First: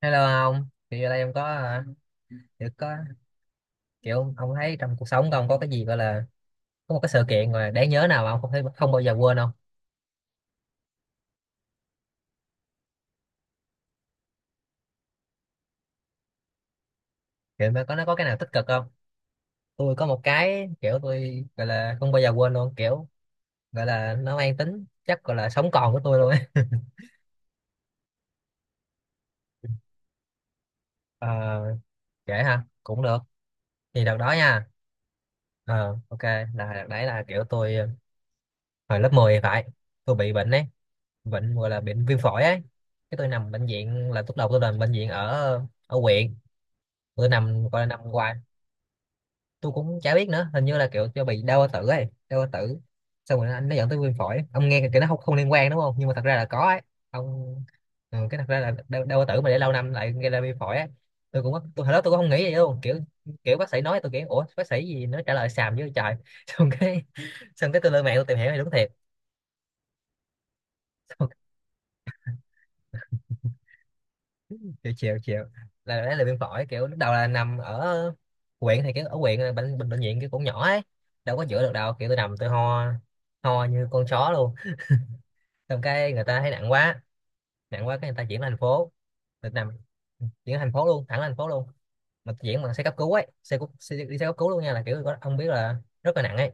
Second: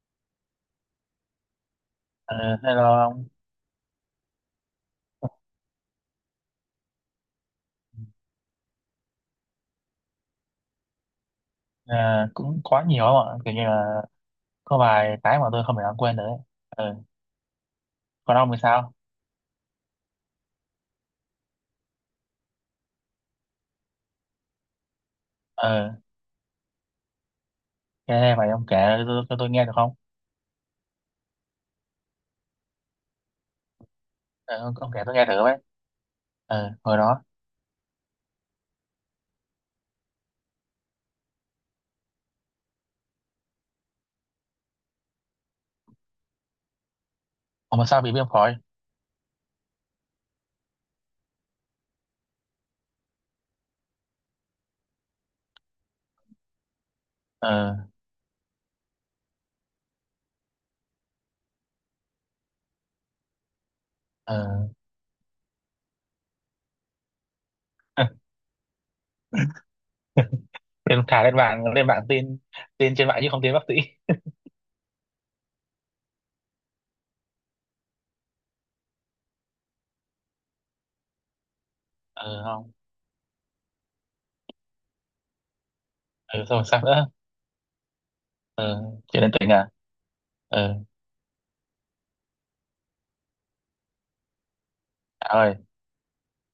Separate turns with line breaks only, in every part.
Hello ông, thì ở đây ông có à,
Ờ,
kiểu
hello
có
ông.
kiểu ông thấy trong cuộc sống của ông có cái gì gọi là có một cái sự kiện mà đáng nhớ nào mà ông không thấy không bao giờ quên không?
Ờ, cũng quá nhiều không ạ, kiểu như là có vài cái mà tôi không thể nào quên được ấy. Ờ,
Kiểu mà có nó có cái nào
còn
tích
ông thì
cực không?
sao?
Tôi có một cái kiểu tôi gọi là không bao giờ quên luôn, kiểu gọi là nó mang tính chắc gọi là sống còn
Ờ,
của tôi luôn ấy.
nghe vậy ông kể cho tôi nghe được không?
Ờ, kể ha, cũng được. Thì đợt đó
Ờ,
nha.
ông kể tôi nghe thử với.
Ờ, ok,
Ờ,
là đợt
hồi
đấy
đó
là kiểu tôi hồi lớp 10 thì phải, tôi bị bệnh ấy, bệnh gọi là bệnh viêm phổi ấy. Cái tôi nằm bệnh viện là lúc đầu tôi nằm bệnh viện ở ở huyện bữa năm
ông
gọi là
mà
năm
sao bị viêm
qua,
phổi?
tôi cũng chả biết nữa, hình như là kiểu cho bị đau bao tử ấy, đau bao tử xong rồi anh nó dẫn tới viêm phổi. Ông nghe cái nó không không liên quan đúng không, nhưng mà thật ra là có ấy ông.
ờ
Ừ, cái thật ra là đau, đau bao tử mà để lâu năm lại gây ra viêm phổi ấy. Tôi hồi đó tôi cũng không nghĩ vậy luôn, kiểu kiểu bác sĩ nói tôi, kiểu ủa bác
ờ
sĩ gì nó trả lời xàm với trời. xong cái Xong cái tôi lên mạng tôi tìm hiểu thì đúng thiệt.
Lên thả, lên bảng, lên bảng tin tin trên mạng chứ không tin bác sĩ.
Chiều chiều chiều là đấy là viêm phổi, kiểu lúc đầu là nằm ở huyện, thì cái ở huyện là bệnh bệnh bệnh viện kiểu cũng nhỏ ấy, đâu có chữa được đâu, kiểu tôi nằm
Ờ,
tôi
không.
ho, ho như con chó luôn. Xong cái người
Ờ,
ta thấy
xong rồi
nặng
sao
quá,
nữa?
nặng quá cái người ta chuyển lên thành
Ờ,
phố.
chuyện đến tỉnh
Tôi
à?
nằm chuyển lên thành
Ờ,
phố luôn, thẳng lên thành phố luôn, mà chuyển bằng xe cấp cứu ấy, xe đi xe cấp cứu luôn nha, là kiểu có, ông
trời
biết
ơi.
là rất là nặng ấy,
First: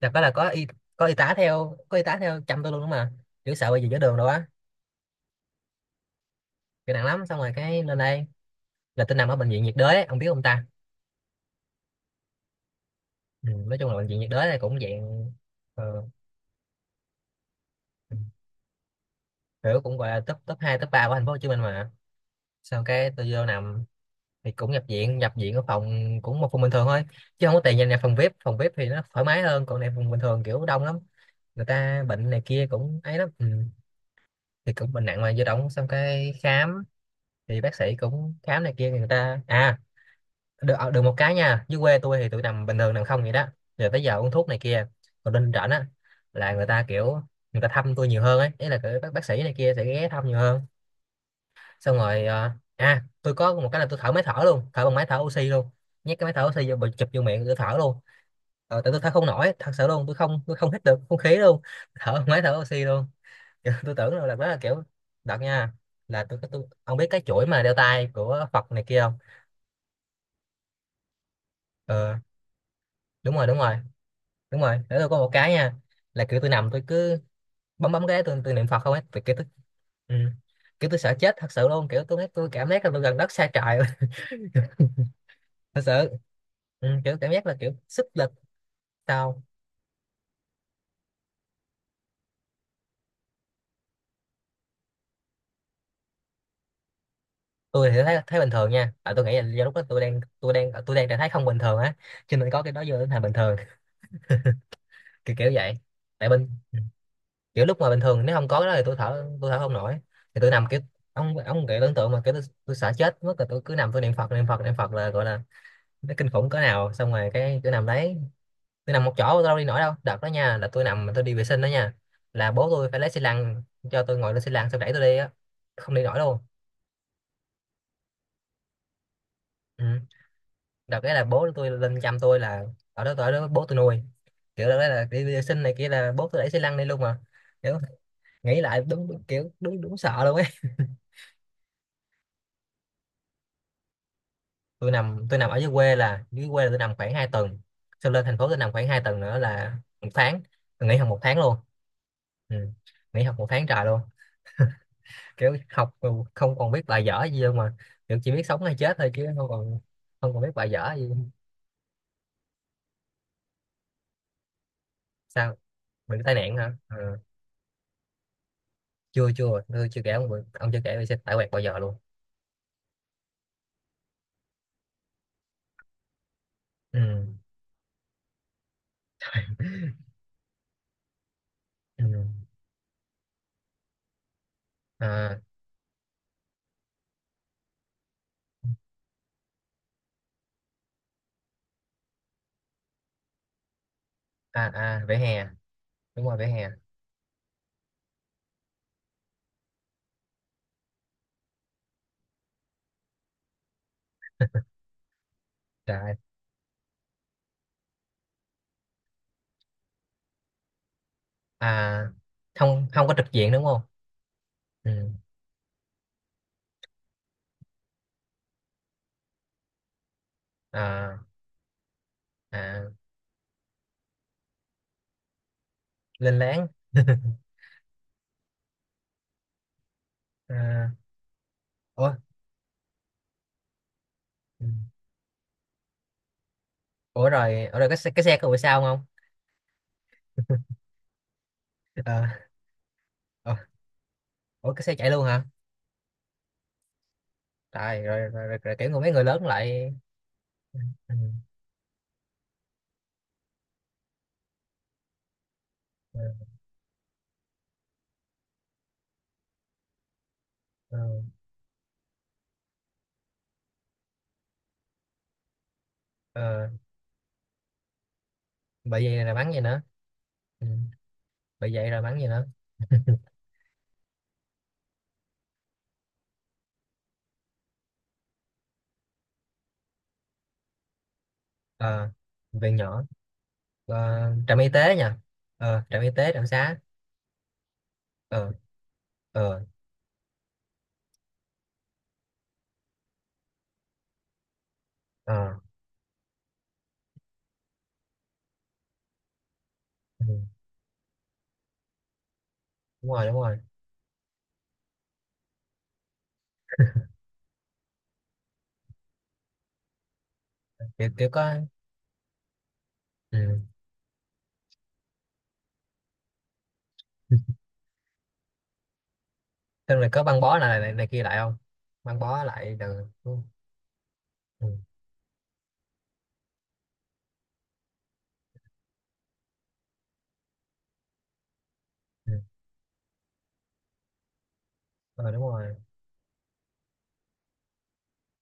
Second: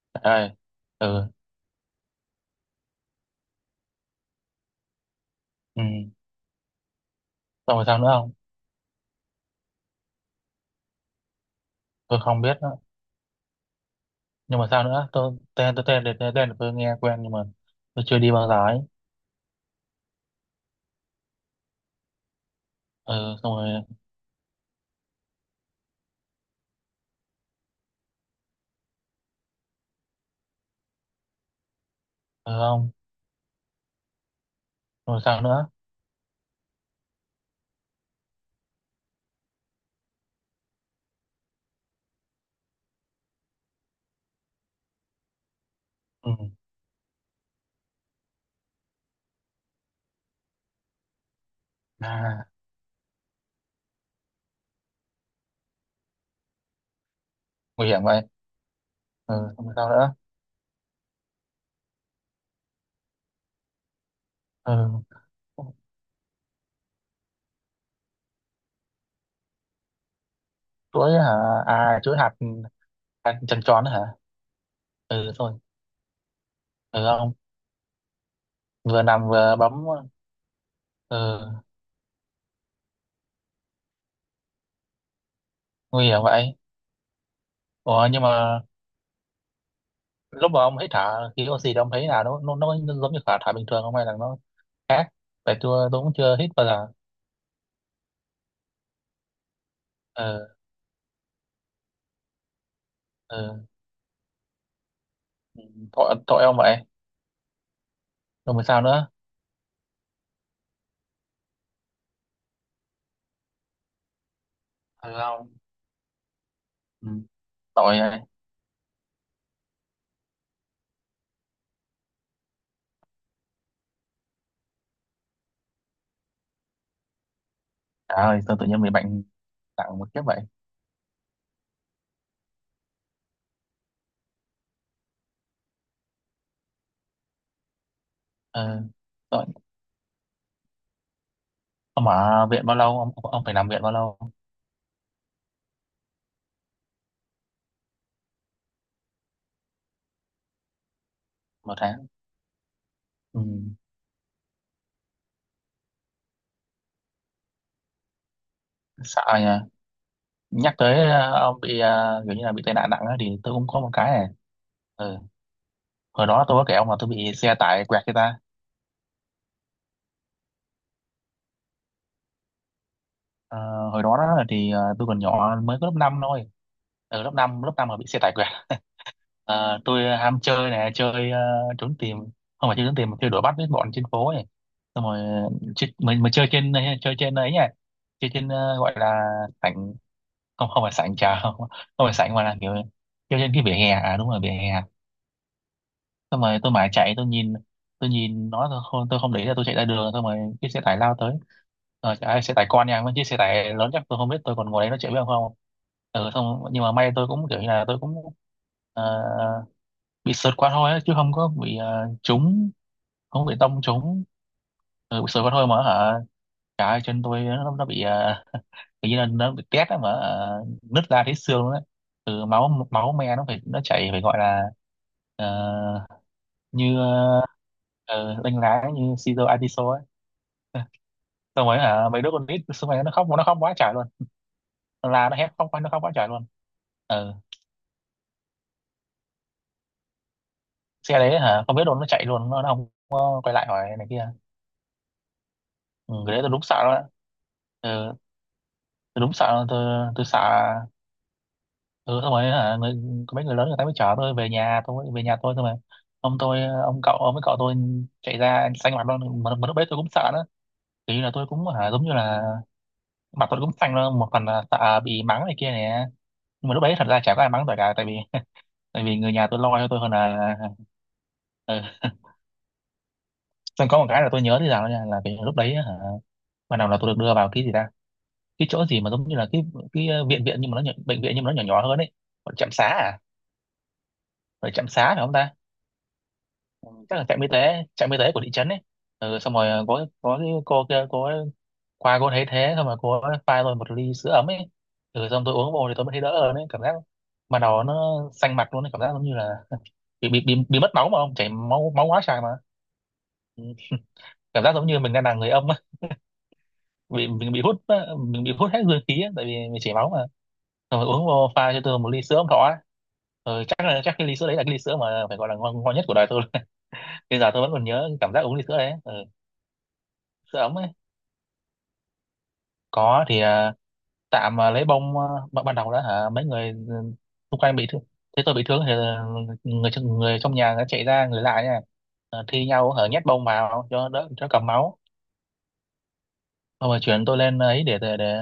là phải
Trời
là có
ơi.
y, có y
Ờ.
tá theo, có y tá theo chăm tôi luôn đúng mà, kiểu sợ bị gì giữa đường đâu á,
Ừ,
kiểu nặng lắm. Xong rồi
xong
cái
rồi
lên
sao nữa
đây
không?
là tôi nằm ở bệnh viện nhiệt đới ấy. Ông biết không ta?
Tôi không biết.
Ừ, nói chung là bệnh viện nhiệt đới này
Nhưng mà
cũng
sao nữa?
dạng
tôi tên tôi tên
ờ,
tên tên, tên là tôi nghe quen, nhưng mà tôi chưa đi bao giờ ấy.
kiểu cũng gọi là top, top 2 top 3 của thành phố Hồ Chí Minh mà. Sau cái tôi
Ừ,
vô
xong rồi.
nằm thì cũng nhập viện, ở phòng, cũng một phòng bình thường thôi, chứ không có tiền nhìn nhập phòng VIP. Phòng VIP thì nó thoải mái hơn, còn này phòng bình thường kiểu đông lắm, người ta bệnh này
Ừ,
kia
không.
cũng ấy lắm. Ừ, thì cũng bệnh
Xong rồi
nặng mà
sao
vô
nữa?
động xong cái khám, thì bác sĩ cũng khám này kia người ta, à được được một cái nha, dưới quê tôi thì tôi nằm bình thường nằm không vậy đó, rồi tới giờ uống thuốc này kia. Còn lên rảnh á
Ừ.
là người ta kiểu, người ta thăm tôi nhiều hơn ấy, ý là kiểu bác sĩ này kia sẽ ghé thăm nhiều hơn. Xong rồi
À,
tôi có một cái là tôi thở máy thở luôn, thở bằng máy thở oxy luôn, nhét cái máy thở oxy vô bịch chụp vô miệng tôi thở
nguy
luôn.
hiểm vậy.
Tại tôi thở không
Ừ,
nổi
xong
thật
rồi
sự
sao
luôn,
nữa?
tôi không hít được không khí luôn, thở bằng máy thở oxy luôn. Kiểu tôi tưởng là đó là
Ừ,
kiểu đợt nha là tôi ông biết cái chuỗi mà đeo tay của Phật này kia không?
chuỗi hả? À, chuỗi
Ờ,
hạt.
đúng
Hạt
rồi, đúng
tròn
rồi
tròn hả?
đúng rồi để tôi có
Ừ,
một
xong
cái
rồi.
nha, là kiểu tôi nằm tôi
Ừ,
cứ
không.
bấm bấm cái tôi niệm Phật không ấy,
Vừa
tôi
nằm
kiểu tôi,
vừa bấm?
ừ, kiểu tôi sợ chết thật
Ừ,
sự luôn, kiểu tôi cảm giác là tôi gần đất xa trời luôn. Thật
nguy
sự
hiểm vậy.
ừ, kiểu cảm giác là kiểu sức
Ủa, nhưng
lực.
mà
Sao?
lúc mà ông hít thở khí oxy, thì ông thấy là nó giống như thở thở bình thường không, hay là nó khác? Tại tôi cũng chưa hít bao giờ.
Tôi thì thấy, thấy bình thường nha, à tôi nghĩ là do lúc đó
Ừ.
tôi đang trạng thái không bình thường á, cho nên có cái đó vô đến thành bình thường.
Ừ,
Kiểu, kiểu vậy.
tội
Tại
tội
bình,
ông vậy.
kiểu lúc mà bình thường nếu không
Rồi
có
mà
cái đó
sao
thì
nữa?
tôi thở không nổi. Thì tôi nằm kiểu ông kiểu tưởng tượng mà kiểu tôi sợ chết mất rồi, tôi cứ nằm tôi niệm Phật, là gọi là
Long.
nó kinh khủng cỡ nào.
Ừ,
Xong rồi cái tôi nằm
tội
đấy,
ơi.
tôi nằm một chỗ tôi đâu đi nổi đâu. Đợt đó nha là tôi nằm mà tôi đi vệ sinh đó nha, là bố tôi phải lấy xi lăng cho tôi ngồi lên xi lăng xong đẩy tôi đi á, không đi nổi luôn.
À ơi, sao tự nhiên bị bệnh
Ừ,
nặng một kiếp vậy?
đợt đấy là bố tôi lên chăm tôi, là ở đó, bố tôi nuôi, kiểu đó là đi vệ sinh này kia là bố tôi đẩy xi lăng đi luôn mà, kiểu nghĩ lại
Ờ,
đúng, đúng
tội.
kiểu đúng, đúng sợ luôn ấy.
Ông ở viện bao lâu? Ông phải nằm viện bao lâu?
Tôi nằm ở dưới quê, là dưới quê là tôi nằm khoảng 2 tuần, xong lên thành phố tôi nằm khoảng 2 tuần nữa là 1 tháng. Tôi nghỉ học 1 tháng luôn.
Một tháng.
Ừ, nghỉ học
Ừ,
một tháng trời luôn, kiểu học mà không còn biết bài dở gì đâu mà, kiểu chỉ biết sống hay chết thôi,
sợ
chứ không
nhỉ.
còn, không còn biết bài
Nhắc
dở gì.
tới ông bị kiểu như là bị tai nạn nặng á, thì tôi cũng có một cái này. Ừ.
Sao bị
Hồi
tai
đó
nạn
tôi có
hả?
kể ông là
Ờ,
tôi bị xe tải quẹt người ta.
chưa chưa tôi chưa kể ông bị- ông chưa kể tôi sẽ tải quẹt bao giờ luôn.
Ờ, hồi đó, đó thì tôi còn nhỏ, mới có lớp 5 thôi.
Ừ,
Ở lớp năm mà bị xe tải quẹt. À, tôi ham chơi này, chơi trốn
ừ.
tìm. Không phải chơi trốn tìm, mà chơi đuổi bắt với bọn trên phố ấy. Xong rồi
À
chơi, mình chơi trên, chơi trên ấy nhỉ, chơi trên gọi là sảnh. Không, không phải sảnh trà, không, không phải sảnh, mà là kiểu chơi trên cái vỉa hè. À, đúng rồi, vỉa
à,
hè.
à vỉa hè, đúng rồi
Xong
vỉa
rồi
hè.
tôi mãi chạy, tôi nhìn, tôi nhìn nó, tôi không để ý, là tôi chạy ra đường, xong rồi cái xe tải lao tới. Ờ, xe tải con nha, mấy chiếc xe tải lớn chắc tôi không biết, tôi còn ngồi đấy nó chạy, biết không?
Trời ơi.
Ừ, xong nhưng mà may, tôi cũng kiểu như là tôi cũng ờ, bị sượt qua thôi á, chứ không có bị
À
trúng.
không, không có trực
Không có
diện
bị
đúng không?
tông trúng.
Ừ.
Ừ, bị sượt qua thôi mà hả. Cả chân tôi nó bị tự nhiên nó bị tét á, mà ờ, nứt ra
À
thấy xương luôn đấy. Từ máu
à,
máu me nó phải, nó chảy phải gọi là ờ,
lên láng.
như đánh lá như Caesar Atiso ấy.
À,
Xong rồi hả,
ủa,
mấy đứa con nít xung quanh nó khóc, nó khóc quá trời luôn.
ừ.
Nó la nó hét, khóc quá, nó khóc quá trời luôn.
Ủa
Ừ.
rồi ở rồi cái xe có bị sao không?
Xe đấy hả? Không biết luôn, nó chạy
Ờ,
luôn, nó không có
ờ,
quay lại hỏi này kia.
ủa cái xe chạy luôn hả?
Ừ, cái đấy tôi đúng sợ đó.
Trời,
Ừ,
rồi, rồi, rồi, rồi kiểu người, mấy
tôi
người
đúng
lớn
sợ luôn,
lại,
tôi sợ.
ừ,
Ừ, xong rồi hả, có mấy người lớn người ta mới chở tôi về nhà, tôi về nhà tôi thôi mà. Ông
ừ,
tôi, ông cậu, ông với cậu tôi chạy ra xanh mặt luôn, mà lúc đấy tôi cũng sợ nữa, kiểu như
ừ,
là tôi cũng hả, giống như là mặt tôi cũng xanh luôn, một phần là sợ bị mắng này kia nè.
ờ,
Nhưng mà lúc đấy thật ra chả có ai mắng tôi cả, tại vì tại
bởi
vì
vậy
người
là
nhà
bắn
tôi
gì
lo
nữa.
cho tôi hơn là.
Ừ, bởi
Ừ.
vậy là bắn gì nữa.
Xong có một cái là tôi nhớ thế nào nha, là cái lúc đấy hả, ban đầu là tôi được đưa vào cái gì ta, cái chỗ gì mà giống như là cái viện, viện nhưng mà nó nhỏ, bệnh viện nhưng mà nó nhỏ, nhỏ hơn
Ờ,
ấy. Gọi trạm
viện
xá
nhỏ.
à?
Ờ, trạm y
Ở trạm
tế
xá
nha.
phải không ta?
Ờ, trạm y tế, trạm xá.
Ừ, chắc là trạm y tế, trạm y tế của thị
Ờ,
trấn ấy. Ừ, xong
ờ,
rồi có cái cô kia, cô ấy qua, cô thấy thế, xong rồi cô ấy pha tôi một ly sữa ấm ấy. Ừ, xong tôi
ờ,
uống vô thì tôi mới thấy đỡ hơn ấy, cảm giác mà đầu nó xanh mặt luôn ấy, cảm giác giống như là
ừ.
bị mất máu, mà không chảy máu, máu quá trời mà.
Đúng rồi, đúng rồi,
Ừ, cảm giác giống như mình đang là người âm á, bị mình bị hút á, mình bị hút hết dương khí á, tại vì mình chảy máu mà. Xong rồi
kiểu,
uống
kiểu
vô,
có,
pha cho tôi một ly sữa ấm thọ á.
ừ.
Ừ, chắc là chắc cái ly sữa đấy là cái ly sữa mà phải gọi là ngon, ngon nhất của đời tôi. Bây giờ tôi vẫn còn nhớ cái cảm giác uống ly sữa đấy. Ừ.
Xong rồi có băng bó
Sữa ống
này,
ấy.
này này kia lại không? Băng bó lại từ,
Có
ừ.
thì à, tạm
Ừ.
à, lấy bông à, ban ban đầu đó hả, mấy người ừ, xung quanh bị thương, thế tôi bị thương thì à, người trong nhà nó chạy ra, người lại nha.
Ừ.
Ờ, thi nhau hở, nhét bông vào cho đỡ, cho cầm máu.
Ờ, đúng rồi.
Xong rồi chuyển tôi lên ờ, ấy để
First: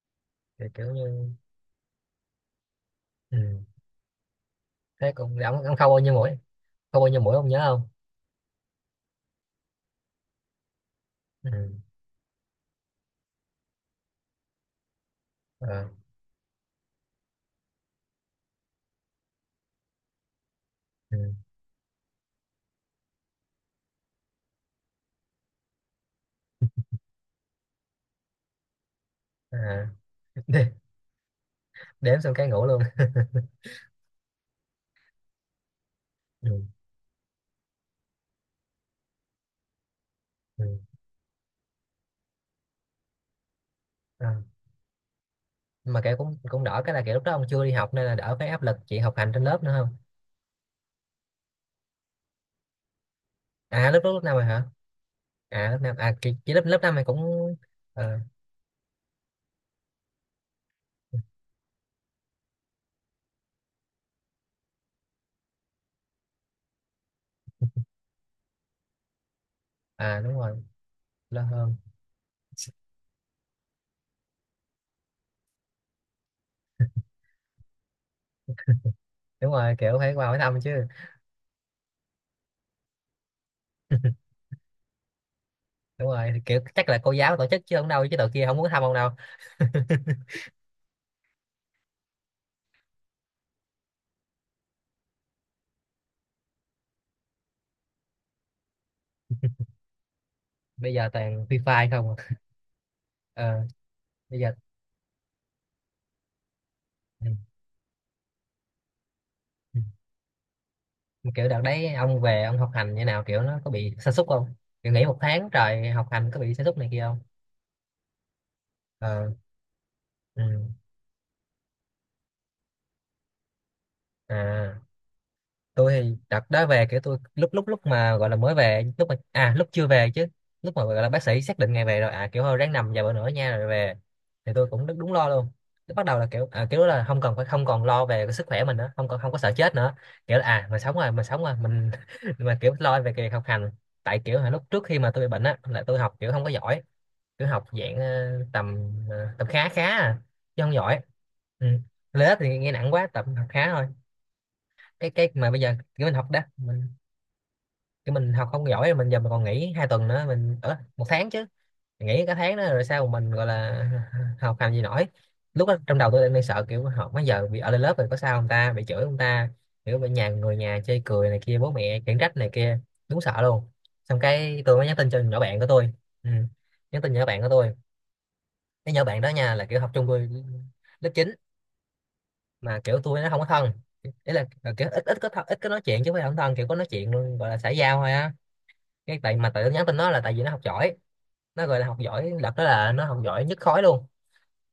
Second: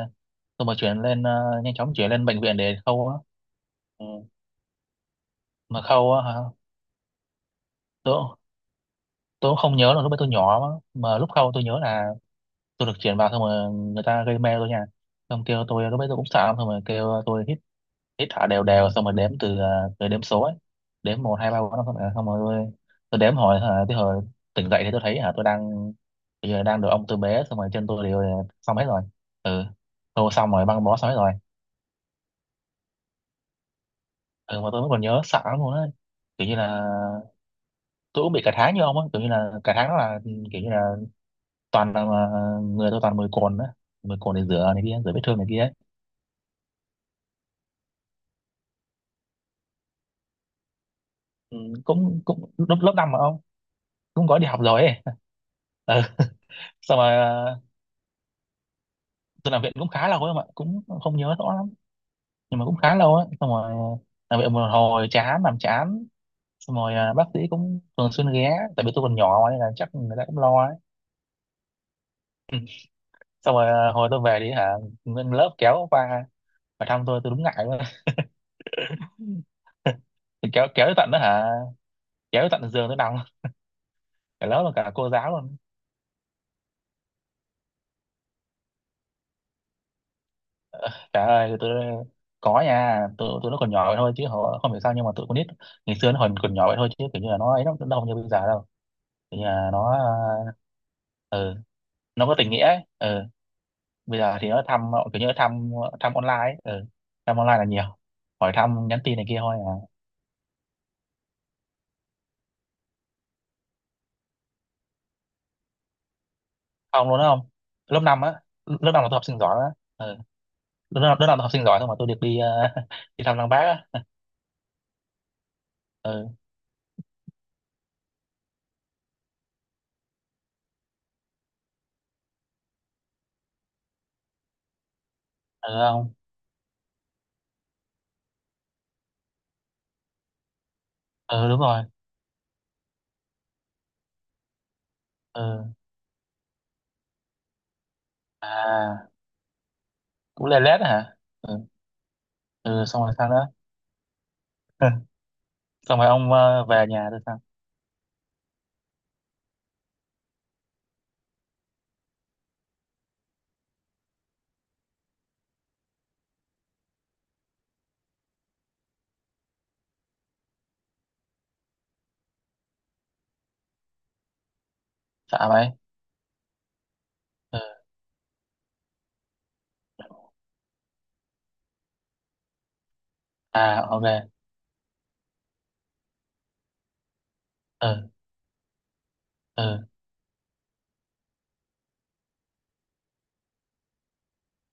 Thì
xong rồi
kiểu
chuyển lên
như,
ờ, nhanh chóng chuyển lên bệnh viện để khâu á.
ừ.
Ừ.
Thế cũng ông
Mà
khâu bao
khâu
nhiêu mũi?
á hả?
Khâu bao nhiêu mũi ông nhớ không?
Tôi tôi cũng không nhớ, là lúc ấy tôi nhỏ mà lúc
Ừ.
khâu tôi nhớ là tôi được chuyển vào, xong rồi người ta gây mê tôi nha. Xong kêu tôi,
Ờ.
lúc ấy tôi cũng sợ lắm, xong rồi kêu tôi hít thở đều đều, xong rồi đếm từ đếm số ấy,
Ừ.
đếm một hai ba bốn năm sáu bảy tám. Xong rồi tôi đếm hồi hả, tới hồi tỉnh dậy, thì tôi thấy hả, tôi đang bây giờ đang được ông tôi bế, xong rồi chân tôi đều đều, xong hết rồi. Ừ,
À.
tôi xong rồi băng bó xong hết rồi.
Đếm xong cái ngủ luôn.
Ừ, mà tôi vẫn còn nhớ sợ lắm luôn ấy, kiểu
Ừ.
như là tôi cũng bị cả tháng như ông á, kiểu như là cả tháng đó là kiểu
Ừ.
như là toàn là người tôi toàn mười cồn á, mười
Ờ.
cồn để rửa này kia, rửa vết thương này kia ấy.
Mà kiểu cũng, cũng đỡ cái là kiểu lúc đó ông chưa đi học nên là đỡ cái áp lực chị học hành trên lớp nữa không?
Ừ, cũng cũng lớp lớp năm mà ông,
À lớp lúc, lúc
cũng
năm
gói
rồi
đi học
hả?
rồi ấy.
À lớp năm
Ừ,
à, chị lớp, lớp năm
xong
này
rồi
cũng
ờ,
ờ,
tôi làm viện cũng khá lâu ấy, mà cũng không nhớ rõ lắm, nhưng mà cũng khá lâu ấy. Xong rồi làm viện một hồi chán, làm chán, xong rồi à, bác sĩ cũng thường xuyên ghé, tại vì tôi còn nhỏ mà, nên là chắc người
à
ta
đúng
cũng
rồi,
lo ấy.
lớp hơn.
Xong rồi à, hồi tôi về đi hả, nguyên lớp kéo qua và thăm tôi đúng ngại luôn.
Đúng rồi, kiểu phải qua hỏi
Thì
thăm
kéo,
chứ.
kéo tới tận đó hả, kéo tới tận giường tôi nằm, cả lớp và cả cô giáo luôn.
Đúng rồi, kiểu chắc là cô giáo tổ chức chứ không đâu, chứ tụi kia không muốn thăm ông đâu.
Trời ơi tôi, có nha, tụi tụi nó còn nhỏ vậy thôi, chứ họ không hiểu sao, nhưng mà tụi con nít ngày xưa nó còn còn nhỏ vậy thôi, chứ kiểu như là nó ấy lắm, nó không như bây giờ đâu. Kiểu như là nó
Bây giờ toàn
ờ,
free fire không à.
nó có tình nghĩa ấy. Ừ.
Ờ,
Bây giờ
bây
thì
giờ
nó thăm kiểu như nó thăm, thăm online ấy. Ừ.
ừ,
Thăm online là nhiều, hỏi thăm nhắn tin này kia thôi
ừ.
à.
Kiểu đợt đấy ông về ông học hành như nào, kiểu nó có bị sa sút không? Kiểu nghỉ một tháng trời học hành có bị sa sút này kia
Ông
không?
luôn đó không. lớp 5 á, lớp 5 là tôi học
Ờ,
sinh giỏi á. Ừ.
ừ.
Lớp năm là học sinh giỏi thôi, mà tôi được đi đi thăm lăng bác á.
À tôi thì
Ừ.
đợt đó về kiểu tôi lúc lúc lúc mà gọi là mới về, lúc mà à lúc chưa về chứ, lúc mà gọi là bác sĩ xác định ngày về rồi, à kiểu thôi ráng nằm vài bữa nữa nha rồi về, thì tôi cũng đúng, đúng lo luôn.
Ừ,
Lúc bắt
không.
đầu là kiểu à, kiểu là không cần phải không còn lo về cái sức khỏe mình nữa, không còn không có sợ chết nữa, kiểu là à mình sống
Ừ,
rồi
đúng rồi.
mình mà kiểu lo về cái việc học hành. Tại kiểu hồi lúc trước khi mà tôi bị
Ừ.
bệnh á là tôi học kiểu không có giỏi, kiểu học dạng tầm
À,
tầm khá, khá à,
cũng lê
chứ không
lết
giỏi.
hả. Ừ.
Ừ, lớp thì nghe
Ừ,
nặng
xong
quá
rồi sao
tầm học
nữa.
khá thôi. Cái mà bây giờ
Xong
kiểu
rồi
mình học
ông
đó mình,
về nhà rồi sao?
kiểu mình học không giỏi, mình giờ mình còn nghỉ 2 tuần nữa mình ở 1 tháng chứ, nghỉ cả tháng đó rồi sao mà mình gọi là học làm gì nổi. Lúc đó trong đầu tôi đang sợ kiểu học mấy giờ bị ở lên lớp rồi có sao không ta, bị chửi không ta, kiểu bị người nhà chê cười này kia, bố mẹ khiển trách này kia, đúng sợ luôn. Xong cái tôi mới nhắn tin cho nhỏ
Sợ
bạn của
vậy.
tôi, ừ, nhắn tin nhỏ bạn của
Ừ.
tôi. Cái nhỏ bạn đó nha là kiểu học chung tôi lớp 9, mà kiểu tôi nó không có thân,
À, ok.
ý là kiểu ít ít có thân, ít có nói chuyện, chứ không phải không thân, kiểu có nói chuyện luôn gọi là xã giao
Ừ.
thôi á. Cái tại mà tự
Ừ,
nhắn tin nó là tại vì nó học giỏi, nó gọi là học giỏi lập, đó là nó học giỏi nhất khối luôn,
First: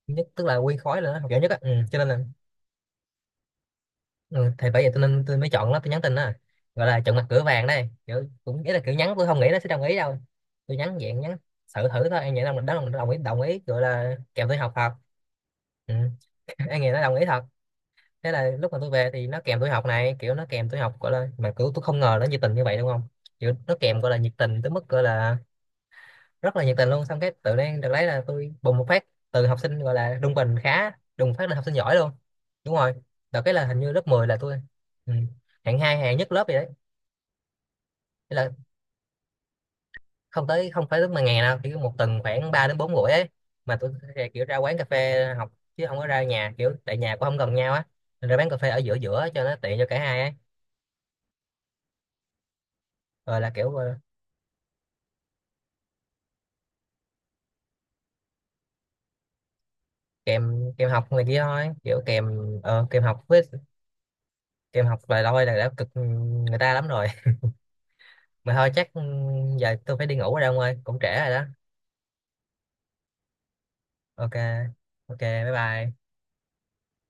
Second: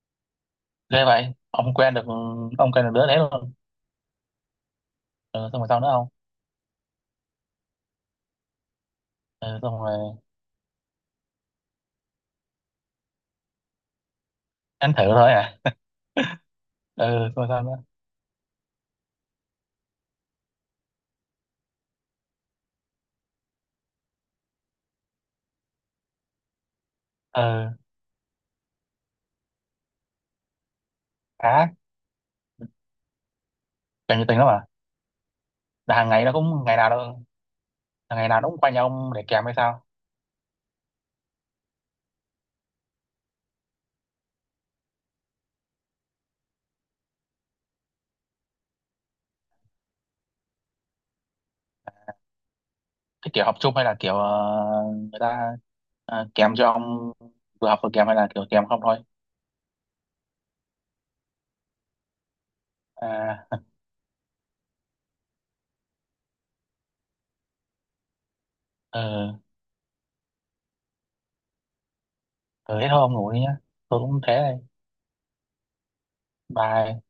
nhất tức là nguyên khối
ghê
là nó học
vậy,
giỏi nhất á, ừ,
ông quen
cho
được,
nên là
ông quen được đứa đấy luôn.
ừ, thì bởi vậy tôi nên tôi mới
Ừ, xong rồi
chọn nó
sao nữa
tôi nhắn
không.
tin á, gọi là chọn mặt cửa vàng đây, kiểu cũng ý là kiểu nhắn tôi không nghĩ nó
Ừ,
sẽ đồng
xong
ý
rồi.
đâu. Tôi nhắn dạng nhắn thử thử thôi, em nghĩ là mình đó là mình đồng ý, đồng ý gọi là kèm tôi học thật.
Anh thử thôi à?
Ừ. Em nghĩ nó
Ừ,
đồng ý thật.
coi sao nữa.
Thế là lúc mà tôi về thì nó kèm tuổi học này, kiểu nó kèm tuổi học gọi là, mà kiểu tôi không ngờ nó nhiệt tình như vậy đúng không, kiểu nó kèm gọi là nhiệt tình tới mức gọi là rất là nhiệt tình luôn. Xong cái
Ừ,
tự nhiên được lấy là tôi bùng một phát, từ học sinh gọi là trung bình khá đùng phát lên học
khá.
sinh giỏi luôn. Đúng rồi, đợt cái là hình như lớp
Kiểu
10
nhiệt
là
tình lắm
tôi,
à?
ừ, hạng
Là
hai
hàng
hạng
ngày
nhất
nó
lớp vậy
cũng,
đấy.
ngày nào đâu, là ngày
Thế
nào nó
là
cũng qua nhà ông để kèm hay sao?
không tới, không phải tới mà ngày nào, kiểu một tuần khoảng 3 đến 4 buổi ấy, mà tôi sẽ kiểu ra quán cà phê học, chứ không có ra nhà, kiểu tại nhà cũng không gần nhau á. Nên ra quán cà phê ở giữa, giữa cho nó tiện cho cả hai ấy.
Cái
Rồi
kiểu
là
học
kiểu
chung hay là kiểu người ta kèm cho ông, vừa học vừa kèm, hay là kiểu kèm không thôi?
kèm kèm học này kia thôi, kiểu kèm ờ, kèm học với
À.
kèm học vài lôi là đã cực người ta lắm rồi. Mà thôi chắc
Ừ.
ừ, giờ tôi phải đi ngủ rồi ông ơi, cũng trễ rồi đó.
Ừ, thế thôi ông ngủ đi nhá, tôi cũng
Ok.
thế đây.
Ok, bye bye.
Bye.